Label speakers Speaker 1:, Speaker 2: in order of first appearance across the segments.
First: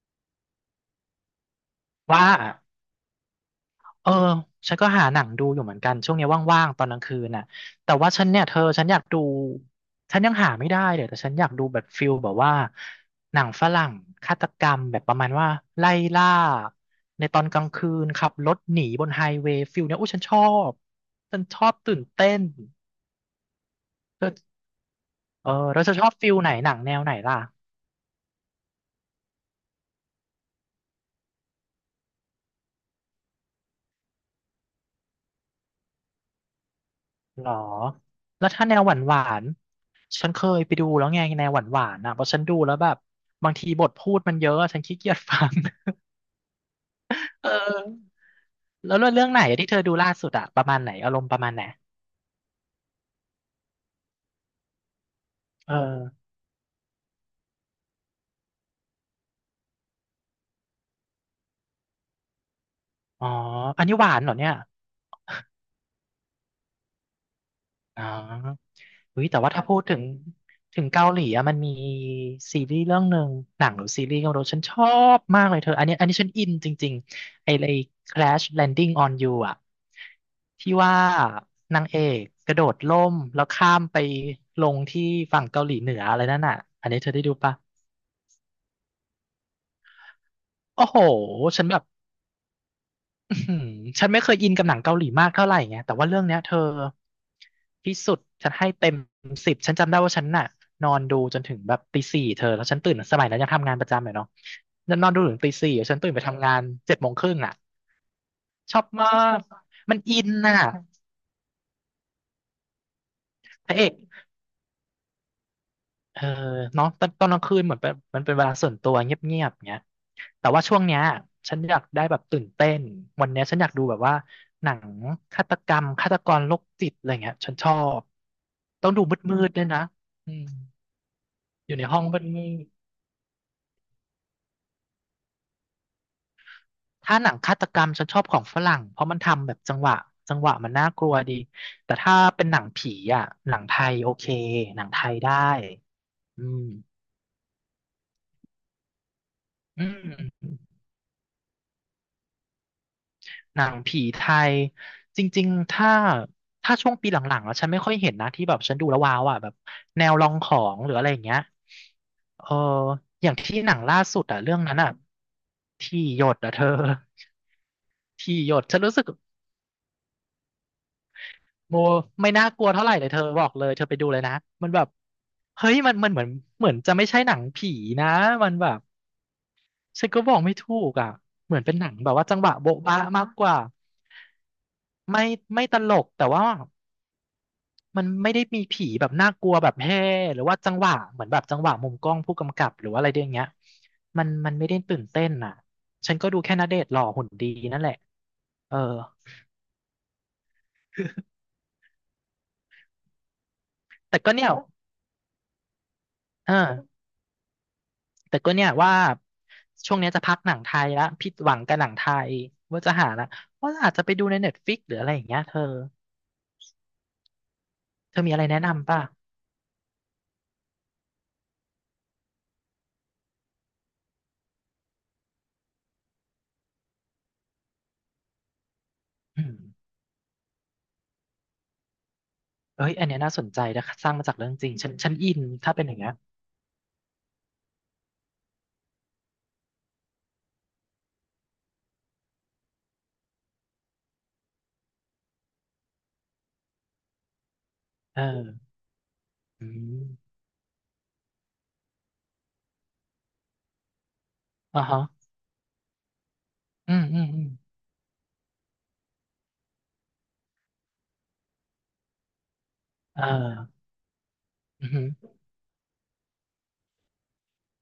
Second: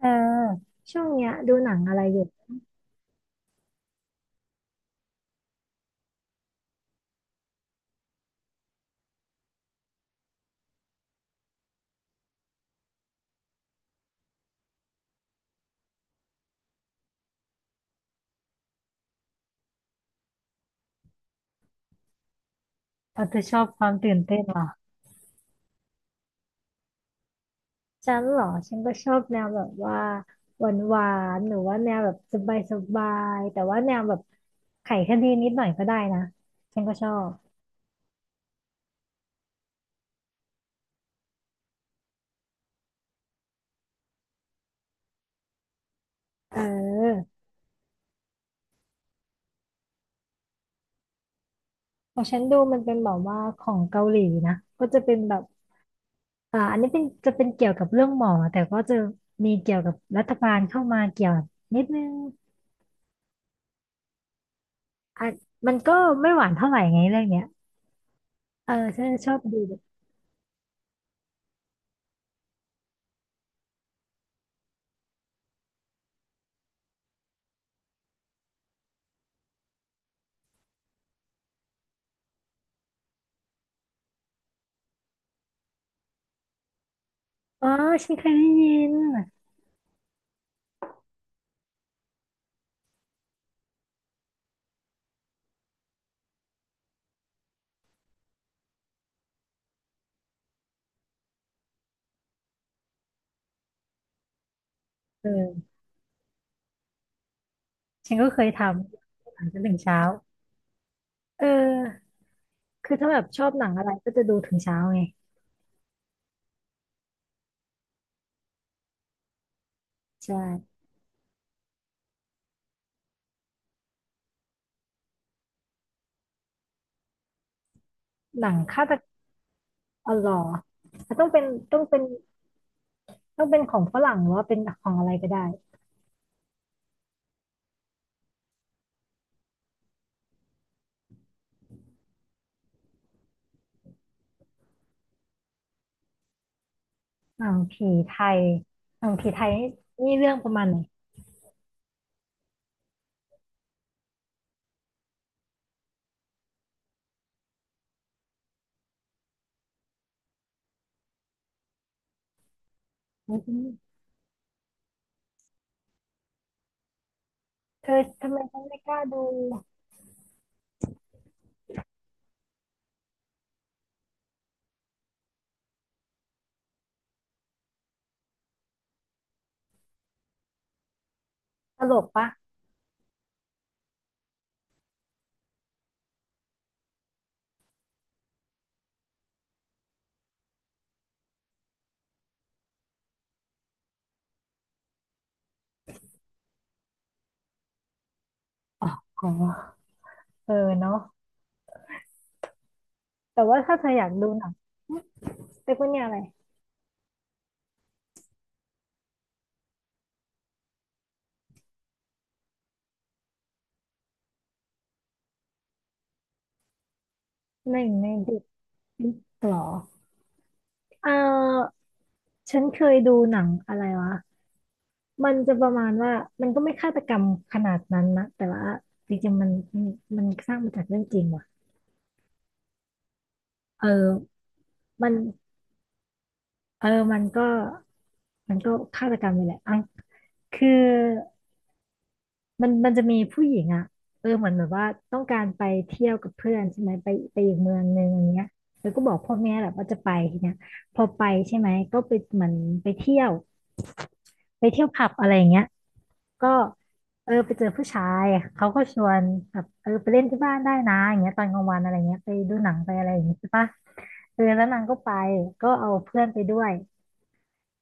Speaker 1: เออช่วงเนี้ยดูหนังอะไรอ
Speaker 2: ว่า
Speaker 1: ยู่
Speaker 2: เออฉันก็หาหนังดูอยู่เหมือนกันช่วงนี้ว่างๆตอนกลางคืนน่ะแต่ว่าฉันเนี่ยเธอฉันอยากดูฉันยังหาไม่ได้เลยแต่ฉันอยากดูแบบฟิลแบบว่าหนังฝรั่งฆาตกรรมแบบประมาณว่าไล่ล่าในตอนกลางคืนขับรถหนีบนไฮเวย์ฟิลเนี้ยโอ้บฉันชอบตื่นเต้น
Speaker 1: เออเธอชอบความตื่น
Speaker 2: เธอ
Speaker 1: เต้นเหรอ
Speaker 2: เออแล้วเธอชอบฟิลไหนหนังแนวไหนล่ะ
Speaker 1: ฉันเหรอฉันก็ชอบแนวแบบว่าหวานหวานหรือว่าแนวแบบสบายสบายแต่ว่าแนวแบบไขคดีนิดหน่อยก็ได้นะฉันก็ชอบ
Speaker 2: หรอ แล้วถ้าแนวหวานหวานฉันเคยไปดูแล้วไงแนวหวานหวานอ่ะเพราะฉันดูแล้วแบบบางทีบทพูดมันเยอะอะฉันขี้เกียจฟัง
Speaker 1: เออ
Speaker 2: เออแล้วเรื่องไหนอะที่เธอดูล่าสุดอะประมาณไหน อารมณ์ประมาณไหน
Speaker 1: ของฉันดูมันเป็นแบบว่าของเกาหลีนะก็จะเป็นแบบ
Speaker 2: เออ
Speaker 1: อันนี้เป็นจะเป็นเกี่ยวกับเรื่องหมอแต่ก็จะมีเกี่ยวกับรัฐบาลเข้ามาเกี่ยวนิดนึง
Speaker 2: อ๋อ อันนี้หวานเหรอเนี่ย
Speaker 1: อ่ะมันก็ไม่หวานเท่าไหร่ไงเรื่องเนี้ย
Speaker 2: อ๋อ
Speaker 1: เออฉัน
Speaker 2: อุ้
Speaker 1: ช
Speaker 2: ย
Speaker 1: อ
Speaker 2: แต่
Speaker 1: บ
Speaker 2: ว่า
Speaker 1: ดู
Speaker 2: ถ้าพูดถึงเกาหลีอะมันมีซีรีส์เรื่องหนึ่งหนังหรือซีรีส์ก็ไม่รู้ฉันชอบมากเลยเธออันนี้ฉันอินจริงๆไอ้ Crash Landing on You อะที่ว่านางเอกกระโดดร่มแล้วข้ามไปลงที่ฝั่งเกาหลีเหนืออะไรนั่นน่ะอันนี้เธอได้ดูปะ
Speaker 1: อ๋อฉันเคยได้ยิน
Speaker 2: โอ้โห ฉันแบบ อื้อหือฉันไม่เคยอินกับหนังเกาหลีมากเท่าไหร่ไงแต่ว่าเรื่องเนี้ยเธอที่สุดฉันให้เต็มสิบ ฉันจำได้ว่าฉันน่ะนอนดูจนถึงแบบตีสี่เธอ แล้วฉันตื่นสมัยนั้นยังทำงานประจำอยู่เนาะฉันนอนดูถึงตีสี่
Speaker 1: เออ
Speaker 2: ฉันตื่นไปทำงานเจ็ดโมงครึ่งอ่ะ
Speaker 1: ฉันก็เคยท
Speaker 2: ชอบมา
Speaker 1: ำห
Speaker 2: ก
Speaker 1: นังจนถึง
Speaker 2: มั
Speaker 1: เช้า
Speaker 2: นอินน่ะ
Speaker 1: เออคือถ้าแบบชอบหนั
Speaker 2: พ
Speaker 1: ง
Speaker 2: ระเอ
Speaker 1: อะไร
Speaker 2: ก
Speaker 1: ก็จะดูถึงเช้าไง
Speaker 2: เออเนาะตอนกลางคืนเหมือนเป็นมันเป็นเวลาส่วนตัวเงียบๆเงี้ย แต่ว่า
Speaker 1: ใช่
Speaker 2: ช่วงเนี้ยฉันอยากได้แบบตื่นเต้นวันเนี้ยฉันอยากดูแบบว่าหนังฆาตกรรมฆาตกรโรคจิตอะไรเงี้ยฉันชอบ
Speaker 1: หนังฆา
Speaker 2: ต้อง
Speaker 1: ต
Speaker 2: ดู
Speaker 1: กรรม
Speaker 2: มืดๆด้วยนะ
Speaker 1: อ๋อเหร
Speaker 2: อื
Speaker 1: อ
Speaker 2: ม
Speaker 1: ต้องเป็น
Speaker 2: อยู่
Speaker 1: ต้อ
Speaker 2: ใน
Speaker 1: ง
Speaker 2: ห้
Speaker 1: เป็
Speaker 2: อ
Speaker 1: น
Speaker 2: งมืด
Speaker 1: ต้องเป็นของฝรั่งหรือว่าเป็นของอะไรก็ได้
Speaker 2: ๆถ้าหนังฆาตกรรมฉันชอบของฝรั่งเพราะมันทำแบบจังหวะมันน่ากลัวดีแต่ถ้าเป็นหนังผีอ่ะหนังไทยโอเคหนังไทยได้อืม
Speaker 1: หนังผีไทยหนังผีไทย
Speaker 2: อื
Speaker 1: นี่เรื่อง
Speaker 2: ม
Speaker 1: ประมาณไหน
Speaker 2: หนังผีไทยจริงๆ ถ้าช่วงปีหลังๆแล้วฉันไม่ค่อยเห็นนะที่แบบฉันดูแล้วว้าวอ่ะแบบแนวลองของหรืออะไรอย่างเงี้ยเอออ
Speaker 1: อื
Speaker 2: ย่างที่
Speaker 1: ม
Speaker 2: หนังล่าสุดอ่ะเรื่องนั้นอ่ะที่หยดอ่ะเธอ
Speaker 1: เธอ ทำ
Speaker 2: ที่
Speaker 1: ไม
Speaker 2: หย
Speaker 1: ฉัน
Speaker 2: ดฉั
Speaker 1: ไม่
Speaker 2: น
Speaker 1: ก
Speaker 2: รู้
Speaker 1: ล้า
Speaker 2: สึก
Speaker 1: ดู
Speaker 2: โมไม่น่ากลัวเท่าไหร่เลยเธอบอกเลยเธอไปดูเลยนะมันแบบเฮ้ยมันเหมือนเหมือนจะไม่ใช่หนังผีนะมันแบบฉันก็บอกไม่ถูกอ่ะเหมือนเป็น
Speaker 1: ต
Speaker 2: หนั
Speaker 1: ล
Speaker 2: ง
Speaker 1: ก
Speaker 2: แบบ
Speaker 1: ปะ
Speaker 2: ว่าจังหวะโบ๊ะหรบ๊ะมากกว่าไม่ไม่ตลกแต่ว่า มันไม่ได้มีผีแบบน่ากลัวแบบแฮ่หรือว่าจังหวะเหมือนแบบจังหวะมุมกล้องผู้กำกับหรือว่าอะไรอย่างเงี้ยมันไม่ได้ตื่นเต้นอ่ะฉันก็ดูแค่ณเดชน์หล่อหุ่นดีนั่นแหละเออ
Speaker 1: อ๋อเออเนาะแต่ว่าถ้าเธออยาก
Speaker 2: แต่
Speaker 1: ดู
Speaker 2: ก็
Speaker 1: ห
Speaker 2: เนี่
Speaker 1: นั
Speaker 2: ย
Speaker 1: ง เรียกว่าเนี่ยอะไร
Speaker 2: เออแต่ก็เนี่ยว่าช่วงเนี้ยจะพักหนังไทยละผิดหวังกับหนังไทยว่าจะหาละว่าอาจจะไปดูในเน็ตฟิกหรืออะไรอย่างเงี้ยเธอ
Speaker 1: หนึ่งใน
Speaker 2: เธอมี
Speaker 1: เด็
Speaker 2: อะ
Speaker 1: ก
Speaker 2: ไรแนะนำป่ะ
Speaker 1: หรอเออ ฉันเคยดูหนังอะไรวะ มันจะประมาณว่า มันก็ไม่ฆาตกรรมขนาดนั้นนะแต่ว่าจริง
Speaker 2: อื
Speaker 1: ๆมัน
Speaker 2: ม
Speaker 1: มันสร้างมาจากเรื่องจริงว่ะ
Speaker 2: เอ้ยอันเนี้ยน่าสนใจ
Speaker 1: เอ
Speaker 2: นะสร้างมาจาก
Speaker 1: อ
Speaker 2: เรื่องจริงฉัน
Speaker 1: มั
Speaker 2: ฉั
Speaker 1: น
Speaker 2: นอินถ้าเป็นอย่างเงี้ย
Speaker 1: เออมันก็ฆาตกรรมนี่แหละอ่ะคือมันจะมีผู้หญิงอ่ะเออเหมือนแบบว่าต้องการไปเที่ยวกับเพื่อนใช่ไหมไปอีกเมืองหนึงอ
Speaker 2: เอ
Speaker 1: ย่างเงี้ย
Speaker 2: อ
Speaker 1: แล้วก็บอกพ่อแม่แห
Speaker 2: อื
Speaker 1: ละว่า
Speaker 2: ม
Speaker 1: จะไปทีเนี้ยพอไปใช่ไหมก็ไปเหมือนไปเที่ยวไป
Speaker 2: อ่า
Speaker 1: เที่ยว
Speaker 2: ฮะ
Speaker 1: ผับอะไรอย่างเงี้ย ก็
Speaker 2: อืมอืม
Speaker 1: เออ
Speaker 2: อืม
Speaker 1: ไปเจอผู้ชายเขาก็ชวนแบบเออไปเล่นที่บ้านได้นะอย่างเงี้ยตอนกลางวันอะไรเงี้ยไปดูหนังไปอะไรอ
Speaker 2: เอ
Speaker 1: ย่างเงี้ยใช่ปะ
Speaker 2: อ
Speaker 1: เออแล้วนาง
Speaker 2: อือ
Speaker 1: ก็
Speaker 2: หือ
Speaker 1: ไปก็เอาเพื่อนไปด้วย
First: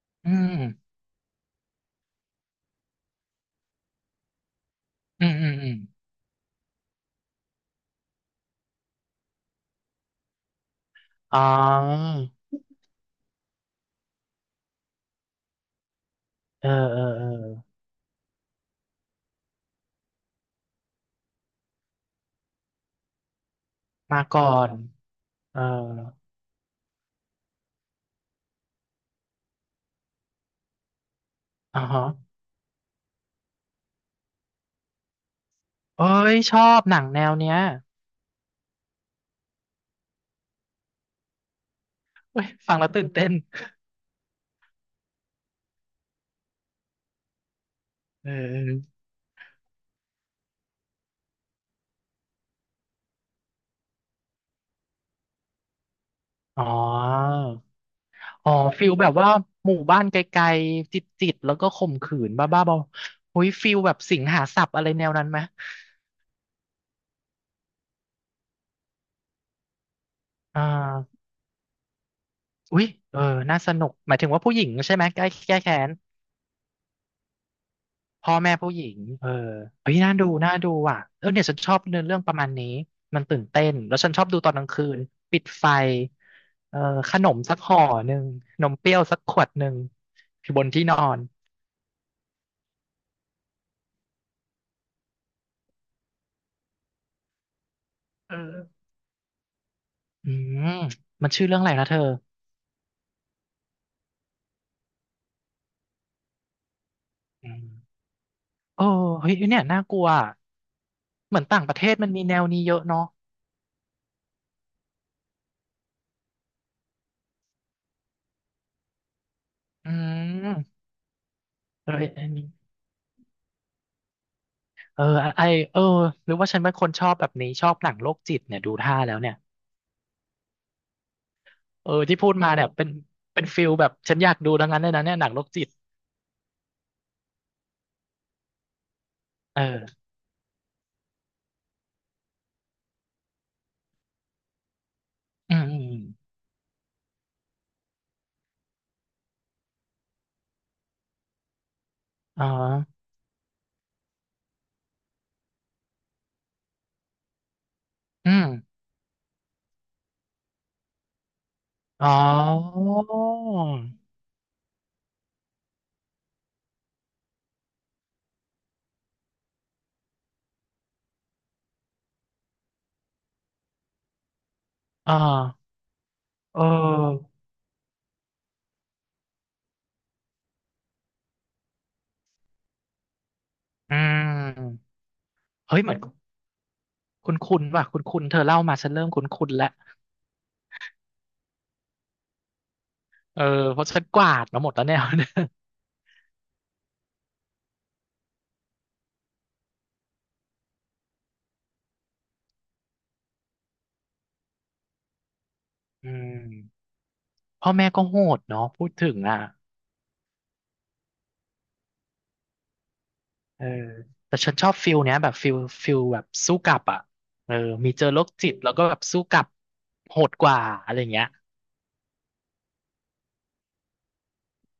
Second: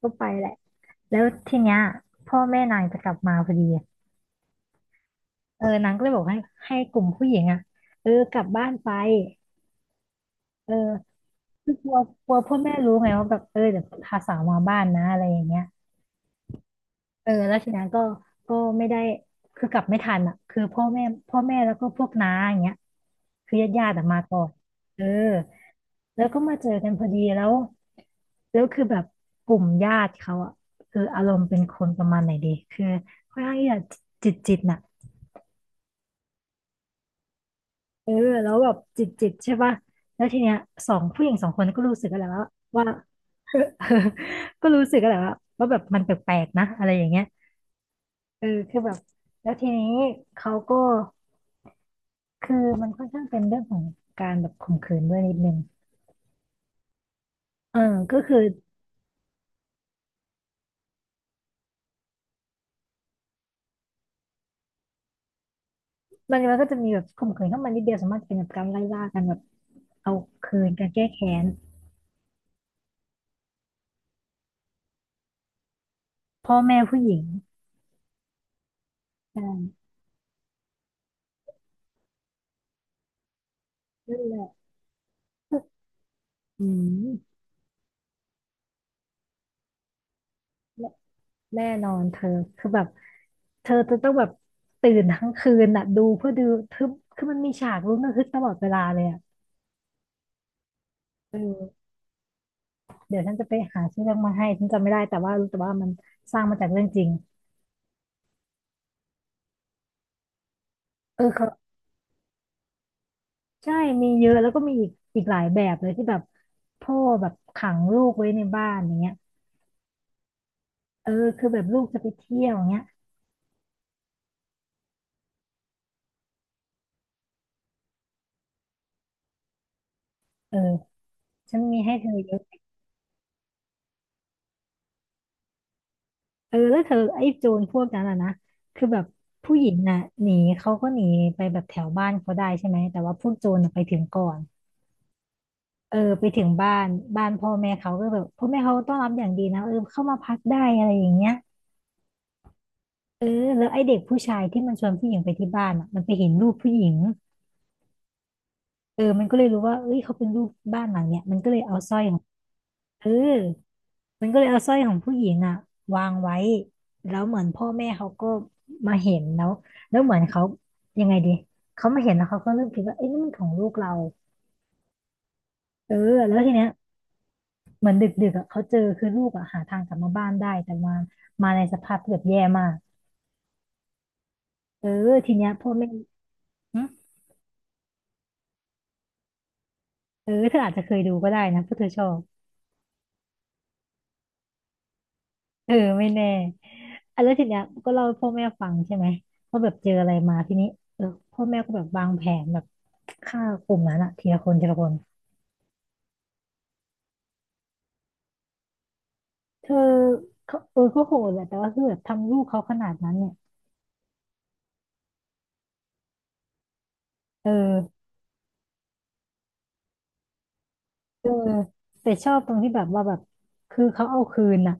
Speaker 1: ก็ไป
Speaker 2: อื
Speaker 1: แหละ
Speaker 2: ม
Speaker 1: แล้วทีเนี้ยพ่อแม่นางจะกลับมาพอดี
Speaker 2: อืมอืม
Speaker 1: เออ
Speaker 2: อืม
Speaker 1: นางก็เลยบอกให้กลุ่มผู้หญิงอ่ะเออกลับบ้านไปเออ
Speaker 2: อ๋อ
Speaker 1: คือกลัวกลัวพ่อแม่รู้ไงว่าแบบเออเดี๋ยวพาสาวมาบ้านนะอะไรอย่างเงี้ย
Speaker 2: เออเออเอ
Speaker 1: เอ
Speaker 2: อ
Speaker 1: อแล้วทีนั้นก็ก็ไม่ได้คือกลับไม่ทันอ่ะคือพ่อแม่พ่อแม่แล้วก็พวกน้าอย่างเงี้ยคือญาติญาติอะมา
Speaker 2: มา
Speaker 1: ก่อ
Speaker 2: ก่อ
Speaker 1: น
Speaker 2: น
Speaker 1: เออ
Speaker 2: เออ
Speaker 1: แล้วก็มาเจอกันพอดีแล้วแล้วคือแบบกลุ่มญาติเขาอ่ะคืออารมณ์เป็นค
Speaker 2: อ๋อ
Speaker 1: นป
Speaker 2: ฮะ
Speaker 1: ระมาณไหนดีคือค่อนข้างที่จะจิตจิตน่ะ
Speaker 2: เอ้ยชอบหนังแนวเนี้ย
Speaker 1: เออแล้วแบบจิตจิตใช่ป่ะแล้วทีเนี้ยสองผู้หญิงสองคนก็รู้สึกกันแหละ
Speaker 2: เว้
Speaker 1: ว่า
Speaker 2: ย ฟัง
Speaker 1: ว่า
Speaker 2: แล้วตื่นเต้น
Speaker 1: ก็รู้สึกกันแหละว่าแบบมันแปลกๆนะอะไรอย่างเงี้ย
Speaker 2: เออ
Speaker 1: เอ
Speaker 2: เอ
Speaker 1: อคือแบบ
Speaker 2: อ
Speaker 1: แล้วทีนี้เขาก็คือมันค่อนข้างเป็นเรื่องของการแบบข่มขืนด้วยนิดนึง
Speaker 2: อ๋อ
Speaker 1: เออก็คือ
Speaker 2: อ๋อ ฟิลแบบว่าหมู่บ้านไกลๆ จิตๆ แล้วก็ข่มขืนบ้าๆบอๆอุ้ยฟิลแบบสิงหาสับอะไรแนวนั้นไหม
Speaker 1: มันมันก็จะมีแบบข่มขืนเข้ามานิดเดียวสามารถเป็นแบบการไล่ล่ากันแบบเอาคื
Speaker 2: อ่
Speaker 1: นการแก้
Speaker 2: า
Speaker 1: แค้น
Speaker 2: อุ้ยเออน่าสนุกหมายถึงว่าผู้หญิงใช่ไหมแก้แค้น
Speaker 1: พ่อแม่ผู้หญิง
Speaker 2: พ่อแม่ผู้หญิงเออ
Speaker 1: ใช่
Speaker 2: เฮ้ยน่าดูน่าดูอ่ะเออเนี่ยฉันชอบเนื้อเรื่องประมาณนี้มันตื่นเต้นแล้วฉัน
Speaker 1: นั่
Speaker 2: ช
Speaker 1: น
Speaker 2: อบ
Speaker 1: แห
Speaker 2: ดู
Speaker 1: ละ
Speaker 2: ตอนกลางคืนปิดไฟ
Speaker 1: อื
Speaker 2: เออขนม
Speaker 1: ม
Speaker 2: สักห่อหนึ่งนมเปรี้ยวสักขวดหนึ่งอยู่บนที่
Speaker 1: แน่
Speaker 2: นอน
Speaker 1: แน่นอนเธอคือแบบเธอจะต้องแบบตื่นทั้งคืนน่ะดูเพื่อดูคือคือมันมีฉากลุ้นระทึก
Speaker 2: เอ
Speaker 1: ตลอดเวลา
Speaker 2: อ
Speaker 1: เลยอ่ะ
Speaker 2: อืมมันชื่อเรื่องอะไร
Speaker 1: เออ
Speaker 2: นะเธอ
Speaker 1: เดี๋ยวฉันจะไปหาชื่อเรื่องมาให้ฉันจำไม่ได้แต่ว่ารู้แต่ว่ามันสร้างมาจากเรื่องจริง
Speaker 2: อืมโอ้เฮ้ยเนี่ยน่ากลัวอะ
Speaker 1: เออ
Speaker 2: เหมือน
Speaker 1: เขา
Speaker 2: ต่างประเทศมันมีแนวนี้เยอะเนาะ
Speaker 1: ใช่มีเยอะแล้วก็มีอีกหลายแบบเลยที่แบบพ่อแบบขังลูกไว้ในบ้านอย่างเงี้ย
Speaker 2: อืม
Speaker 1: เออคือแบบลูก
Speaker 2: เออ
Speaker 1: จะไป
Speaker 2: อัน
Speaker 1: เที่
Speaker 2: นี้
Speaker 1: ยวอย่างเงี้ย
Speaker 2: เออไอเออหรือว่าฉันเป็นคนชอบแบบนี้ชอบหนังโรคจิตเนี่ยดูท่าแล้วเนี่ย
Speaker 1: เออฉันมี
Speaker 2: เออ
Speaker 1: ให้เธอ
Speaker 2: ที่พู
Speaker 1: เย
Speaker 2: ด
Speaker 1: อะ
Speaker 2: มาเนี่ยเป็นฟิลแบบฉันอยากดูทั้งนั้นเลยนะเนี่ยหนังโรคจิต
Speaker 1: เออแล้วเธอไอ้โจรพวกนั้นอ่ะนะคือแบบผู้หญิงน่ะ
Speaker 2: เออ
Speaker 1: หนีเขาก็หนีไปแบบแถวบ้านเขาได้ใช่ไหมแต่ว่าพวกโจรน่ะไปถึงก่อน
Speaker 2: อืม
Speaker 1: เออไปถึงบ้านบ้านพ่อแม่เขาก็แบบพ่อแม่เขาต้อนรับอย่างดีนะเออเข้ามาพักได้อะไรอย่างเงี้ย
Speaker 2: อมอ๋อ
Speaker 1: เออแล้วไอเด็กผู้ชายที่มันชวนผู้หญิงไปที่บ้านอ่ะมันไปเห็นรูปผู้หญิง
Speaker 2: อืม
Speaker 1: เออมันก็เลยรู้ว่าเอ้ยเขาเป็นลูกบ้านหลังเนี้ยมันก็เลยเอาสร้อย
Speaker 2: อ๋อ
Speaker 1: ของเออมันก็เลยเอาสร้อยของผู้หญิงอ่ะวางไว้แล้วเหมือนพ่อแม่เขาก็มาเห็นแล้วแล้วเหมือนเขายังไงดีเขามาเห็นแล้วเขาก็เริ่มคิดว่าเอ้ยนี่มันของลูกเรา
Speaker 2: อ่า
Speaker 1: เออแล้วที
Speaker 2: เ
Speaker 1: เนี้ย
Speaker 2: ออ
Speaker 1: เหมือนดึกๆอะเขาเจอคือลูกอ่ะหาทางกลับมาบ้านได้แต่มามาในสภาพที่แบบแย่มาก
Speaker 2: อืม
Speaker 1: เออทีเนี้ยพ่อ
Speaker 2: เฮ้ย
Speaker 1: แม่
Speaker 2: เหมือน
Speaker 1: หึ
Speaker 2: คุณว่ะคุณเธอเล่ามาฉันเริ่มคุณแล้ว
Speaker 1: เออเธออาจจะเคยดูก็ได้นะเพราะเธอชอบ
Speaker 2: เออเพราะฉันกวาดมาหมดแล้วเนี่ย
Speaker 1: เออไม่แน่อ่ะแล้วทีเนี้ยก็เล่าให้พ่อแม่ฟังใช่ไหมว่าแบบเจออะไรมาทีนี้เออพ่อแม่ก็แบบวางแผนแบบฆ่ากลุ่มนั้นอะทีละคนทีละคน
Speaker 2: อืมพ่อแม่ก็โหดเนาะพูดถึงอ่ะ
Speaker 1: เธอเขาเออก็โหดแหละแต่ว่าคือแบบทำลูกเขาขนาดนั้นเนี่ย
Speaker 2: เออแต่ฉันชอบฟิลเนี้ยแบบฟิลแบบสู้กลับอ่ะ
Speaker 1: เอ
Speaker 2: เออมี
Speaker 1: อ
Speaker 2: เจอโรคจิตแล้วก็แบบสู้กลับโหดกว่าอะไรเงี้
Speaker 1: เอ
Speaker 2: ย
Speaker 1: อแต่ชอบตรงที่แบบว่าแบบคือเขาเอาคืนน่ะ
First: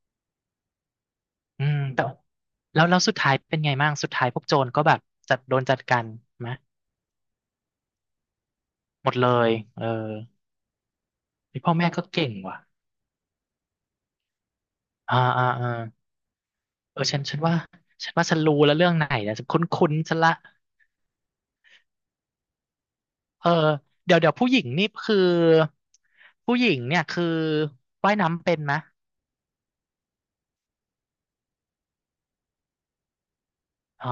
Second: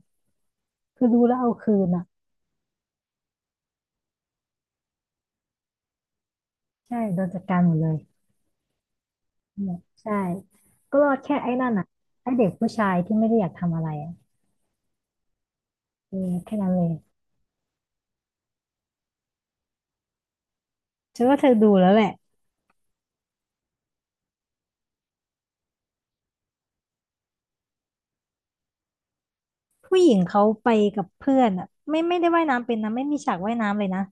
Speaker 1: คือรู้แล้วเอา
Speaker 2: อื
Speaker 1: คื
Speaker 2: ม
Speaker 1: นน่ะ
Speaker 2: แต่แล้วสุดท้ายเป็นไงบ้างสุดท้ายพวกโจรก็แบบจัดโดนจัดการไหม
Speaker 1: ใช่โดนจัดการหมดเลย
Speaker 2: หมดเลย
Speaker 1: เนี่ย
Speaker 2: เออ
Speaker 1: ใช่ก็รอดแค่ไอ้
Speaker 2: ไอ
Speaker 1: นั่
Speaker 2: พ่
Speaker 1: น
Speaker 2: อ
Speaker 1: อ่ะ
Speaker 2: แม่ก็เก่
Speaker 1: ไอ้
Speaker 2: ง
Speaker 1: เด็ก
Speaker 2: ว่ะ
Speaker 1: ผู้ชายที่ไม่ได้อยากทำอะไรอ่ะ
Speaker 2: อ่าอ่าอ่า
Speaker 1: เออแค่นั้นเลย
Speaker 2: เออฉันว่าฉันรู้แล้วเรื่องไหนนะฉันคุ้นๆฉันละ
Speaker 1: ฉันว่าเธอดูแล้วแหละ
Speaker 2: เออเดี๋ยวผู้หญิงนี่คือผู้หญิงเนี่ยคือว่ายน้ำเป็นไหม
Speaker 1: ผู้หญิงเขาไปกับเพื่อนอ่ะไม่ได้ว่ายน้ำเป็นนะไม่มีฉากว่ายน้ำเลยนะ
Speaker 2: อ๋อ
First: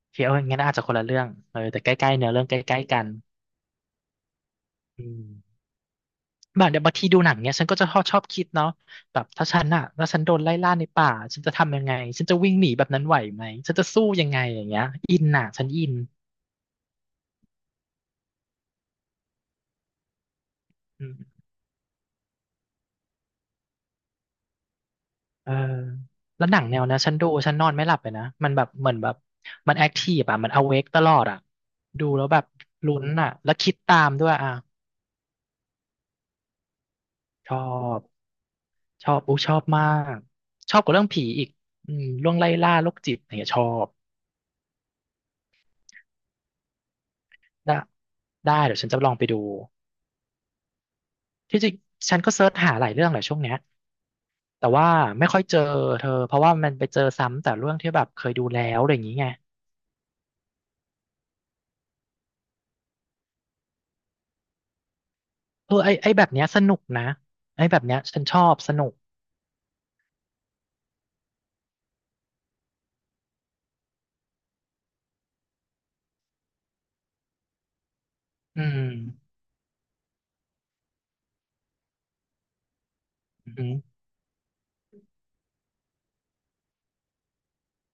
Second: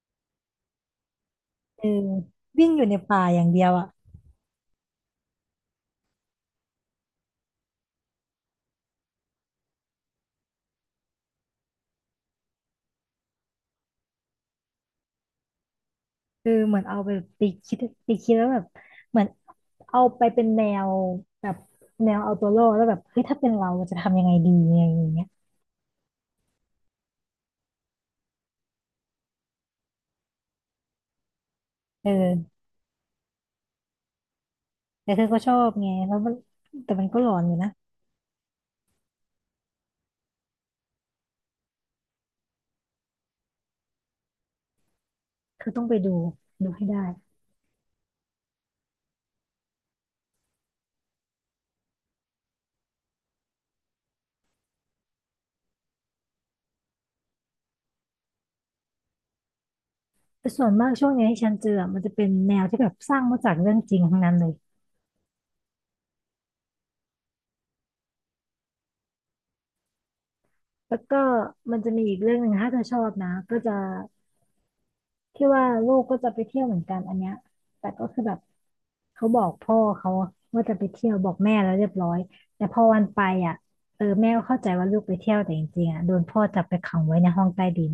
Speaker 2: โอเคเอองั้นอาจจะคนละเรื่องเออแต่
Speaker 1: เออ
Speaker 2: ใกล้ๆเนื้อเรื่องใก
Speaker 1: วิ่งอ
Speaker 2: ล้
Speaker 1: ยู่
Speaker 2: ๆ
Speaker 1: ใน
Speaker 2: กัน
Speaker 1: ป่าอย่างเดียวอ่ะ
Speaker 2: อืม แบบเดี๋ยวบางทีดูหนังเนี่ยฉันก็จะชอบคิดเนาะแบบถ้าฉันอะถ้าฉันโดนไล่ล่าในป่าฉันจะทำยังไงฉันจะวิ่งหนีแบบนั้นไหวไหมฉันจะสู้ยังไงอย่างเงี้ยอินอะฉันอิน
Speaker 1: เออเหมือนเอาไปไปคิดไปคิดแล้วแบบเหมือนเอาไปเป็นแนว
Speaker 2: อืม
Speaker 1: แบบแนวเอาตัวรอดแล้วแบบเฮ้ยถ้าเป็นเราจะทำยังไงดีอะไรอย่างเงี้ย
Speaker 2: เออแล้วหนังแนวนะฉันดูฉันนอนไม่หลับเลยนะมันแบบเหมือนแบบมันแอคทีฟอะมันอเวกตลอดอะ
Speaker 1: เ
Speaker 2: ดูแล้วแบบ
Speaker 1: ออ
Speaker 2: ลุ้นอะแล้วคิดตามด้วยอะ
Speaker 1: แต่เธอก็ชอบไงแล้วมันแต่มันก็หลอนอ
Speaker 2: ช
Speaker 1: ยู่
Speaker 2: อ
Speaker 1: นะ
Speaker 2: บชอบอู้ชอบมากชอบกว่าเรื่องผีอีกอืมเรื่องไล่ล่าโรคจิตอะไรเงี้ยชอบ
Speaker 1: คือต้องไปดูดูให้ได้
Speaker 2: ได้ได้เดี๋ยวฉันจะลองไปดู ที่จริงฉันก็เซิร์ชหาหลายเรื่องแหละช่วงเนี้ยแต่ว่าไม่ค่อยเจอเธอเพราะว่ามันไปเจอซ้ำแต่เรื่องที่แบบเคยดูแล้วอะไรอย่างงี้ไง
Speaker 1: แต่ส่วนมากช่วงนี้ที่ฉันเจออะมันจะเป็นแนวที่แบบสร้างมาจากเรื่องจริงทั้งนั้นเลย
Speaker 2: เออไอแบบเนี้ยสนุกนะไอแบบเนี้ยฉันชอบสนุก
Speaker 1: แล้วก็มันจะมีอีกเรื่องหนึ่งถ้าเธอชอบนะก็จะ ที่ว่าลูกก็จะไปเที่ยวเหมือนกันอันเนี้ยแต่ก็คือแบบ
Speaker 2: อืม
Speaker 1: เขาบอกพ่อเขาว่าจะไปเที่ยวบอกแม่แล้วเรียบร้อยแต่พอวันไป
Speaker 2: อื
Speaker 1: อ่ะ
Speaker 2: ม
Speaker 1: เออแม่ก็เข้าใจว่าลูกไปเที่ยวแต่จริงๆอ่ะโดนพ่อจับไปขังไว้ในห้องใต้ดิน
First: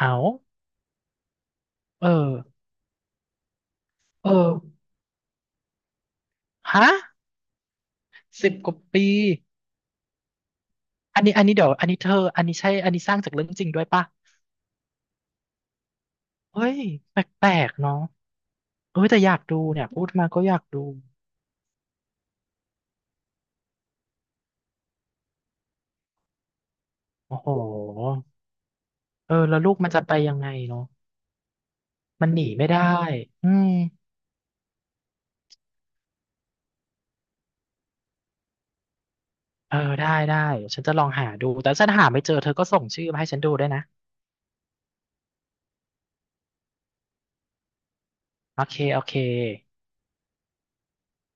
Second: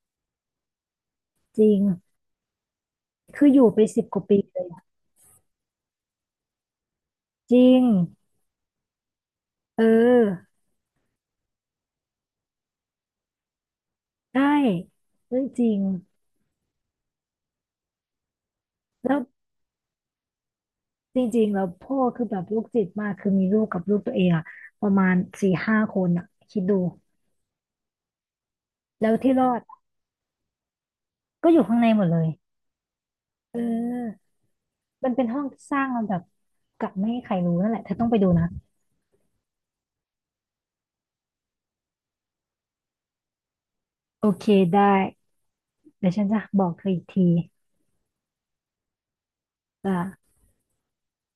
Speaker 2: เอา
Speaker 1: จริง
Speaker 2: เออ
Speaker 1: คืออยู่ไปสิบกว่า
Speaker 2: เออ
Speaker 1: ปีเลยอะ
Speaker 2: ฮะ
Speaker 1: จริง
Speaker 2: สิบกว่าปี
Speaker 1: เออ
Speaker 2: อันนี้เดี๋ยวอันนี้เธออันนี้ใช่อันนี้สร้างจากเรื่องจริงด้วยปะ
Speaker 1: ได้เรื่องจริง
Speaker 2: เฮ้ยแปลกๆเนาะเออ
Speaker 1: แล้
Speaker 2: แต่
Speaker 1: ว
Speaker 2: อยากดูเนี่ยพูดมาก็อยากดู
Speaker 1: จริงๆแล้วพ่อคือแบบลูกจิตมากคือมีลูกกับลูกตัวเองอ่ะประมาณสี่ห้าคนอ่ะคิดดู
Speaker 2: โอ้โห
Speaker 1: แล้ว
Speaker 2: เอ
Speaker 1: ที่
Speaker 2: อ
Speaker 1: รอ
Speaker 2: แล้ว
Speaker 1: ด
Speaker 2: ลูกมันจะไปยังไงเนาะ
Speaker 1: ก็อยู่ข้างในหมดเลย
Speaker 2: มันหนีไม่ได้อื
Speaker 1: เอ
Speaker 2: ม
Speaker 1: อ มันเป็นห้องที่สร้างลำดับกลับไม่ให้ใครรู้นั่นแหละเธอต้องไปดูนะ
Speaker 2: เออได้ได้ฉันจะลองหาดูแต่ฉันหาไม่เจอเธอก็ส่งชื่อมาให้ฉันดูได้วยนะ
Speaker 1: โอเคได้เดี๋ยวฉันจะบอกเธออีกที
Speaker 2: โอเคโอเค
Speaker 1: อ่า